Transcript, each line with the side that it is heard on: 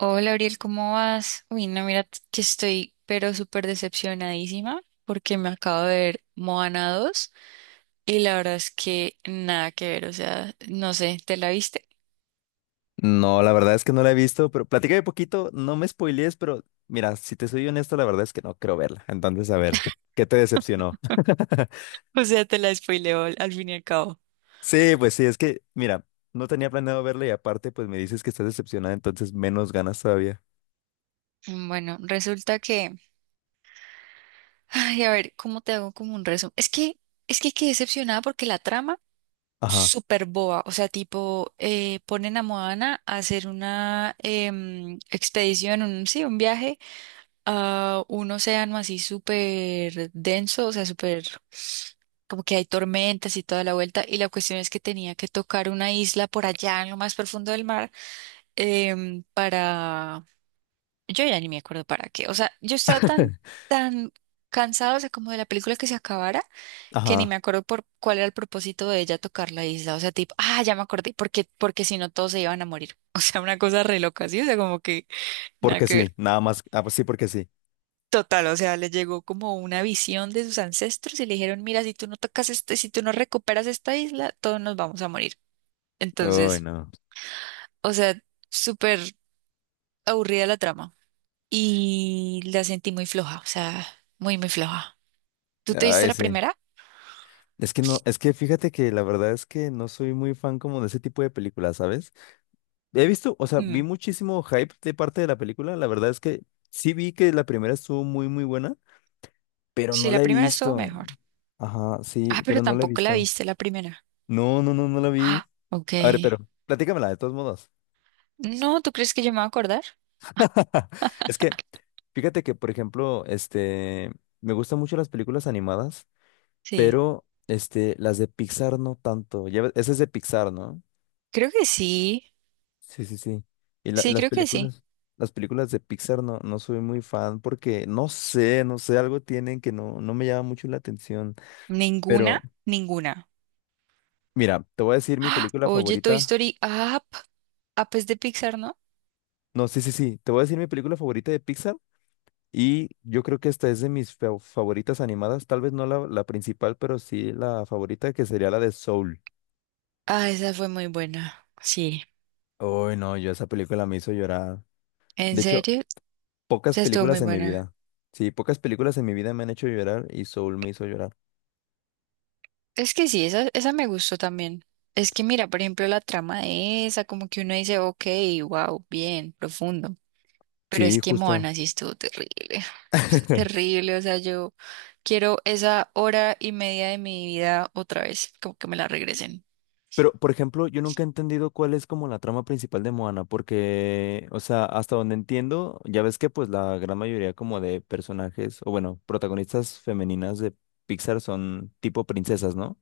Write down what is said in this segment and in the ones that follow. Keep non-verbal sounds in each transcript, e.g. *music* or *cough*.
right: Hola, Ariel, ¿cómo vas? Uy, no, mira que estoy pero súper decepcionadísima porque me acabo de ver Moana 2 y la verdad es que nada que ver, o sea, no sé, ¿te la viste?
left: No, la verdad es que no la he visto, pero platícame poquito, no me spoilees, pero mira, si te soy honesto, la verdad es que no creo verla. Entonces, a ver, ¿qué te decepcionó? *laughs*
right: *laughs* O sea, te la spoileo al fin y al cabo.
left: Sí, pues sí, es que, mira, no tenía planeado verla y aparte, pues me dices que estás decepcionada, entonces menos ganas todavía.
right: Bueno, resulta que, ay, a ver, ¿cómo te hago como un resumen? Es que quedé decepcionada porque la trama,
left: Ajá,
right: súper boba, o sea, tipo, ponen a Moana a hacer una expedición, un, sí, un viaje a un océano así súper denso, o sea, súper como que hay tormentas y toda la vuelta, y la cuestión es que tenía que tocar una isla por allá en lo más profundo del mar para... Yo ya ni me acuerdo para qué, o sea, yo estaba tan,
left: *laughs*
right: tan cansada, o sea, como de la película que se acabara, que ni me
left: ajá,
right: acuerdo por cuál era el propósito de ella tocar la isla, o sea, tipo, ah, ya me acordé, porque si no todos se iban a morir, *laughs* o sea, una cosa re loca, ¿sí? O sea, como que nada
left: porque
right: que ver.
left: sí, nada más, ah, pues sí, porque sí.
right: Total, o sea, le llegó como una visión de sus ancestros y le dijeron, mira, si tú no tocas este, si tú no recuperas esta isla, todos nos vamos a morir.
left: Uy,
right: Entonces,
left: no.
right: o sea, súper aburrida la trama y la sentí muy floja, o sea, muy, muy floja. ¿Tú te viste
left: Ay,
right: la
left: sí.
right: primera?
left: Es que no, es que fíjate que la verdad es que no soy muy fan como de ese tipo de películas, ¿sabes? He visto, o sea, vi
right: Mm.
left: muchísimo hype de parte de la película. La verdad es que sí vi que la primera estuvo muy, muy buena, pero
right: Sí,
left: no
right: la
left: la he
right: primera estuvo
left: visto.
right: mejor.
left: Ajá,
right: Ah,
left: sí,
right: pero
left: pero no la he
right: tampoco la
left: visto.
right: viste la primera.
left: No, no, no, no la vi.
right: Ah, ok.
left: A ver, pero platícamela de todos modos.
right: No, ¿tú crees que yo me voy a acordar?
left: *laughs* Es que, fíjate que, por ejemplo, este, me gustan mucho las películas animadas,
right: Sí,
left: pero, este, las de Pixar no tanto. Ya, ves, esa es de Pixar, ¿no?
right: creo que sí.
left: Sí, sí, sí. Y
right: Sí,
left: las
right: creo que sí.
left: películas, las películas de Pixar no, no soy muy fan porque no sé, algo tienen que no, no me llama mucho la atención.
right: Ninguna,
left: Pero
right: ninguna.
left: mira, te voy a decir mi
right: ¡Ah!
left: película
right: Oye, Toy
left: favorita.
right: Story Up. Ah, pues de Pixar, ¿no?
left: No, sí, sí, sí, te voy a decir mi película favorita de Pixar y yo creo que esta es de mis favoritas animadas, tal vez no la principal, pero sí la favorita que sería la de Soul.
right: Ah, esa fue muy buena. Sí.
left: Uy, no, yo esa película me hizo llorar.
right: ¿En
left: De hecho,
right: serio?
left: pocas
right: Esa estuvo muy
left: películas en mi
right: buena.
left: vida. Sí, pocas películas en mi vida me han hecho llorar y Soul me hizo llorar.
right: Es que sí, esa me gustó también. Es que mira, por ejemplo, la trama de esa, como que uno dice, ok, wow, bien, profundo. Pero es
left: Sí,
right: que
left: justo.
right: Moana sí estuvo terrible. *sighs* O sea,
left: *laughs*
right: terrible, o sea, yo quiero esa hora y media de mi vida otra vez, como que me la regresen.
left: Pero, por ejemplo, yo nunca he entendido cuál es como la trama principal de Moana, porque, o sea, hasta donde entiendo, ya ves que pues la gran mayoría como de personajes, o bueno, protagonistas femeninas de Pixar son tipo princesas, ¿no?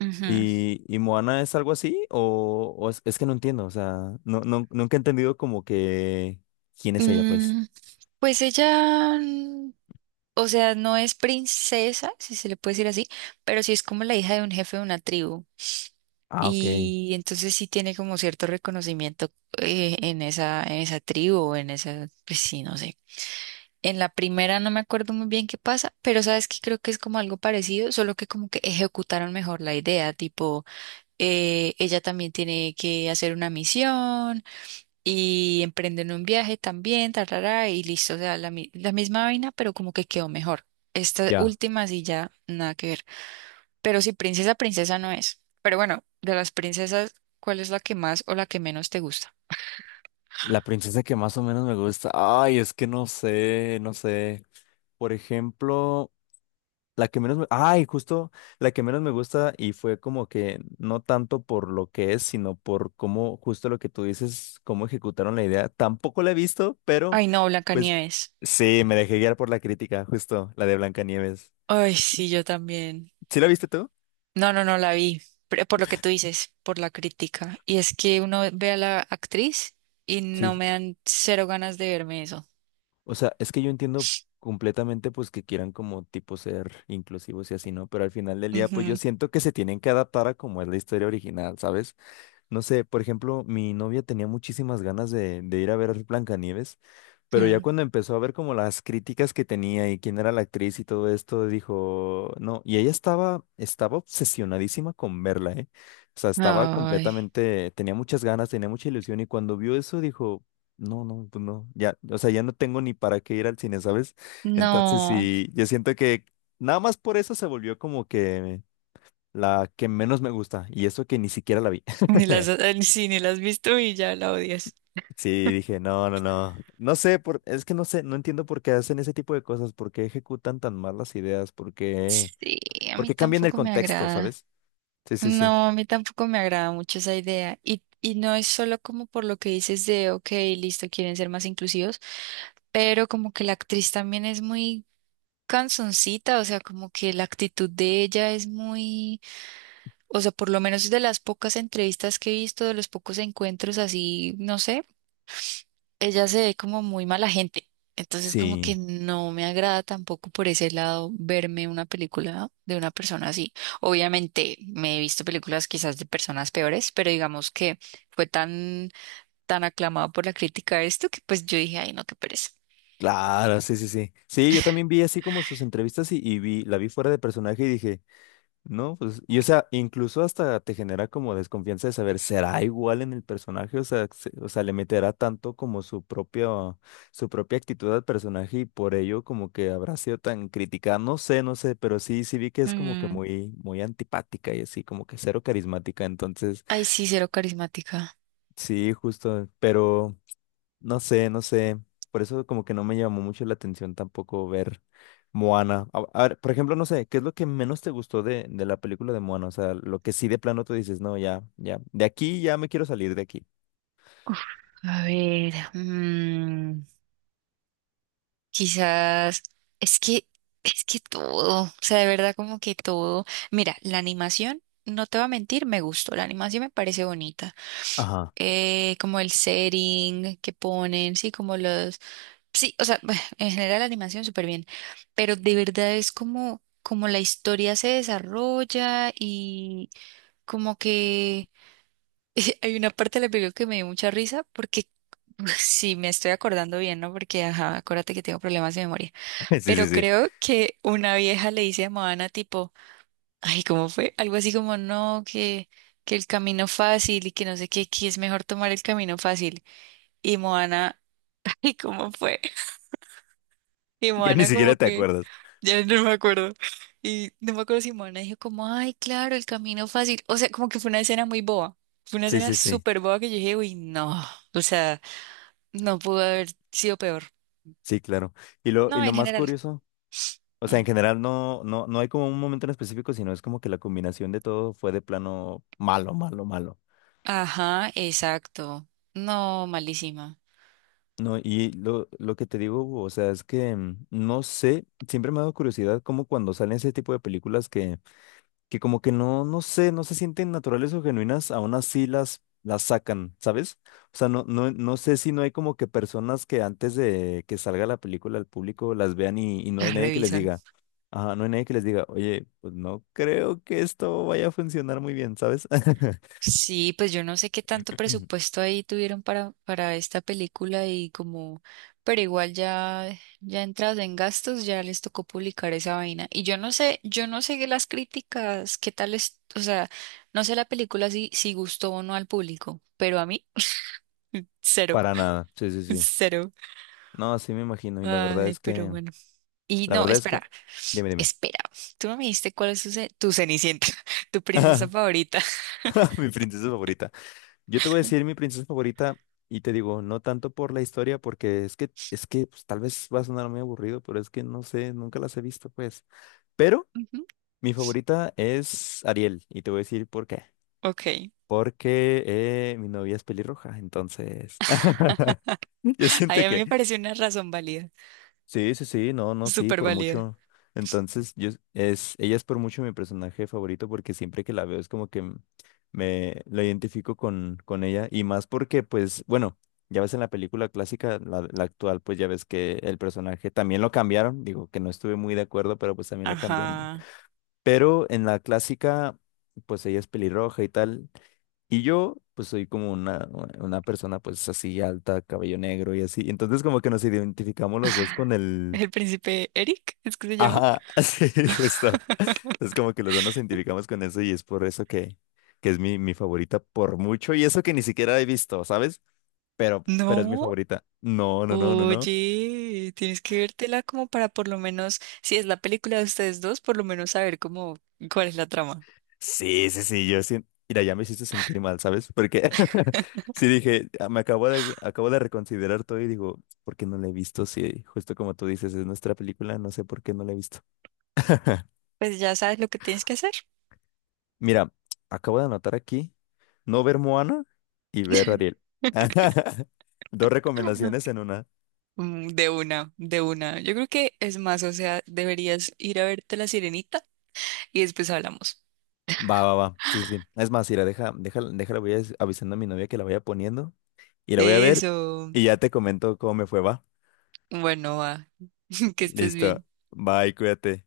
right: Ujú.
left: Y Moana es algo así? O es que no entiendo, o sea, no, no, nunca he entendido como que quién es ella, pues.
right: Mm. Pues ella, o sea, no es princesa, si se le puede decir así, pero sí es como la hija de un jefe de una tribu.
left: Ah, ok,
right: Y entonces sí tiene como cierto reconocimiento en esa tribu, o en esa, pues sí, no sé. En la primera no me acuerdo muy bien qué pasa, pero sabes que creo que es como algo parecido, solo que como que ejecutaron mejor la idea, tipo, ella también tiene que hacer una misión, y emprenden un viaje también, tarara, y listo, o sea, la, la misma vaina, pero como que quedó mejor. Esta
left: ya.
right: última sí ya nada que ver. Pero si princesa, princesa no es. Pero bueno, de las princesas, ¿cuál es la que más o la que menos te gusta?
left: La princesa que más o menos me gusta. Ay, es que no sé, no sé. Por ejemplo. La que menos me. Ay, justo la que menos me gusta y fue como que no tanto por lo que es, sino por cómo, justo lo que tú dices, cómo ejecutaron la idea. Tampoco la he visto, pero
right: Ay, no,
left: pues
right: Blancanieves.
left: sí, me dejé guiar por la crítica, justo la de Blancanieves.
right: Ay, sí, yo también.
left: ¿Sí la viste tú?
right: No, no, no la vi. Pero por lo que tú dices, por la crítica. Y es que uno ve a la actriz y no
left: Sí.
right: me dan cero ganas de verme eso.
left: O sea, es que yo entiendo completamente pues que quieran como tipo ser inclusivos y así, ¿no? Pero al final del día pues yo
right: Ujú.
left: siento que se tienen que adaptar a como es la historia original, ¿sabes? No sé, por ejemplo, mi novia tenía muchísimas ganas de ir a ver Blancanieves, pero ya
right: Mm.
left: cuando empezó a ver como las críticas que tenía y quién era la actriz y todo esto, dijo, no, y ella estaba, estaba obsesionadísima con verla, ¿eh? O sea, estaba
right: Ay,
left: completamente, tenía muchas ganas, tenía mucha ilusión y cuando vio eso dijo, no, no, pues no, ya, o sea, ya no tengo ni para qué ir al cine, ¿sabes? Entonces,
right: no.
left: sí, yo siento que nada más por eso se volvió como que la que menos me gusta y eso que ni siquiera la vi.
right: Ni las,
left: *laughs*
right: sí, ni las has visto y ya la odias.
left: Sí, dije, no, no, no. No sé, es que no sé, no entiendo por qué hacen ese tipo de cosas, por qué ejecutan tan mal las ideas, por qué,
right: Sí, a
left: por
right: mí
left: qué cambian el
right: tampoco me
left: contexto,
right: agrada.
left: ¿sabes? Sí, sí, sí.
right: No, a mí tampoco me agrada mucho esa idea. Y no es solo como por lo que dices de, ok, listo, quieren ser más inclusivos, pero como que la actriz también es muy canzoncita, o sea, como que la actitud de ella es muy, o sea, por lo menos de las pocas entrevistas que he visto, de los pocos encuentros así, no sé. Ella se ve como muy mala gente. Entonces como que
left: Sí,
right: no me agrada tampoco por ese lado verme una película de una persona así. Obviamente me he visto películas quizás de personas peores, pero digamos que fue tan aclamado por la crítica de esto que pues yo dije, ay no, qué pereza.
left: claro, sí, sí, sí. Sí, yo también vi así como sus entrevistas y la vi fuera de personaje y dije, no, pues, y o sea, incluso hasta te genera como desconfianza de saber, ¿será igual en el personaje? O sea, o sea, le meterá tanto como su propia actitud al personaje y por ello como que habrá sido tan criticada. No sé, no sé, pero sí, sí vi que es como que
right: Mm.
left: muy, muy antipática y así, como que cero carismática. Entonces,
right: Ay sí, cero carismática.
left: sí, justo, pero. No sé, no sé. Por eso como que no me llamó mucho la atención tampoco ver Moana. A ver, por ejemplo, no sé, ¿qué es lo que menos te gustó de la película de Moana? O sea, lo que sí de plano tú dices, no, ya, ya, de aquí ya me quiero salir de aquí.
right: Uf, a ver. Quizás es que es que todo, o sea, de verdad como que todo. Mira, la animación, no te voy a mentir, me gustó, la animación me parece bonita.
left: Ajá.
right: Como el setting que ponen, sí, como los, sí, o sea, *laughs* en general la animación súper bien, pero de verdad es como como la historia se desarrolla y como que *laughs* hay una parte de la película que me dio mucha risa porque *laughs* sí, me estoy acordando bien, ¿no? Porque ajá, acuérdate que tengo problemas de memoria.
left: *laughs* Sí, sí,
right: Pero
left: sí.
right: creo que una vieja le dice a Moana tipo, ay, ¿cómo fue? Algo así como, no, que el camino fácil y que no sé qué, que es mejor tomar el camino fácil. Y Moana, *laughs* ay, ¿cómo fue? Y
left: Ya ni
right: Moana
left: siquiera
right: como
left: te
right: que,
left: acuerdas.
right: ya no me acuerdo. Y no me acuerdo si Moana dijo como, ay, claro, el camino fácil. O sea, como que fue una escena muy boba. Fue una
left: Sí,
right: escena
left: sí, sí.
right: súper boba que yo dije, uy, no. O sea, no pudo haber sido peor.
left: Sí, claro. Y lo, y
right: No,
left: lo
right: en
left: más
right: general.
left: curioso, o sea, en
right: Mm.
left: general no, no, no hay como un momento en específico, sino es como que la combinación de todo fue de plano malo, malo, malo.
right: Ajá, exacto. No, malísima.
left: No, y lo que te digo, Hugo, o sea, es que mm, no sé, siempre me ha dado curiosidad como cuando salen ese tipo de películas que como que no, no sé, no se sienten naturales o genuinas, aún así las sacan, ¿sabes? O sea, no, no, no sé si no hay como que personas que antes de que salga la película al público las vean y no hay
right: Las
left: nadie que les
right: revisan.
left: diga, ajá, no hay nadie que les diga, oye, pues no creo que esto vaya a funcionar muy bien, ¿sabes? *clears throat*
right: Sí, pues yo no sé qué tanto
left: *laughs*
right: presupuesto ahí tuvieron para esta película y como, pero igual ya, ya entrados en gastos, ya les tocó publicar esa vaina. Y yo no sé las críticas, qué tal es, o sea, no sé la película si, si gustó o no al público, pero a mí, cero,
left: Para nada, sí, sí,
right: *laughs*
left: sí.
right: cero.
left: No, así me imagino, y la verdad
right: Ay,
left: es
right: pero
left: que.
right: bueno. Y
left: La
right: no,
left: verdad es que,
right: espera,
left: dime, dime.
right: espera. Tú no me dijiste cuál es tu, tu Cenicienta, *laughs* tu princesa
left: *laughs*
right: favorita.
left: Mi
right: *laughs*
left: princesa favorita. Yo te voy a decir mi princesa favorita y te digo, no tanto por la historia, porque es que pues, tal vez va a sonar muy aburrido, pero es que no sé, nunca las he visto, pues. Pero
right: Ujú.
left: mi favorita es Ariel y te voy a decir por qué.
right: Ok.
left: Porque mi novia es pelirroja, entonces. *laughs* Yo
right: Ay,
left: siento
right: a mí
left: que.
right: me pareció una razón válida,
left: Sí, sí, sí, no, no, sí,
right: súper
left: por
right: válida.
left: mucho. Entonces, yo es, ella es por mucho mi personaje favorito porque siempre que la veo es como que me la identifico con ella y más porque, pues, bueno, ya ves en la película clásica, la actual, pues ya ves que el personaje también lo cambiaron, digo que no estuve muy de acuerdo, pero pues también lo cambiaron.
right: Ajá.
left: Pero en la clásica, pues ella es pelirroja y tal, y yo, pues soy como una persona, pues así alta, cabello negro y así. Entonces, como que nos identificamos los dos con el.
right: ¿El príncipe Eric? ¿Es que se llama?
left: Ajá, *laughs* sí,
right: *laughs*
left: justo. Es como que los dos nos identificamos con eso y es por eso que es mi favorita por mucho. Y eso que ni siquiera he visto, ¿sabes? Pero es mi
right: No,
left: favorita. No, no, no, no, no.
right: oye, tienes que vértela como para por lo menos, si es la película de ustedes dos, por lo menos saber cómo, cuál es la trama.
left: Sí, sí, sí, yo sí. Mira, ya me hiciste sentir mal, ¿sabes? Porque *laughs* sí dije, "Ah, acabo de reconsiderar todo y digo, ¿por qué no la he visto? Sí, justo como tú dices, es nuestra película, no sé por qué no la he visto. *laughs*
right: Pues ya sabes lo que tienes que hacer.
left: Mira, acabo de anotar aquí no ver Moana y ver Ariel.
right: *laughs*
left: *laughs* Dos recomendaciones en una.
right: Mm. De una, de una. Yo creo que es más, o sea, deberías ir a verte La Sirenita y después hablamos.
left: Va, va, va. Sí, sí, sí. Es más, mira, deja, deja. Déjala, avisando a mi novia que la vaya poniendo y la voy a ver
right: Eso.
left: y ya te comento cómo me fue, va.
right: Bueno, va. *laughs* Que estés
left: Listo.
right: bien.
left: Bye, cuídate.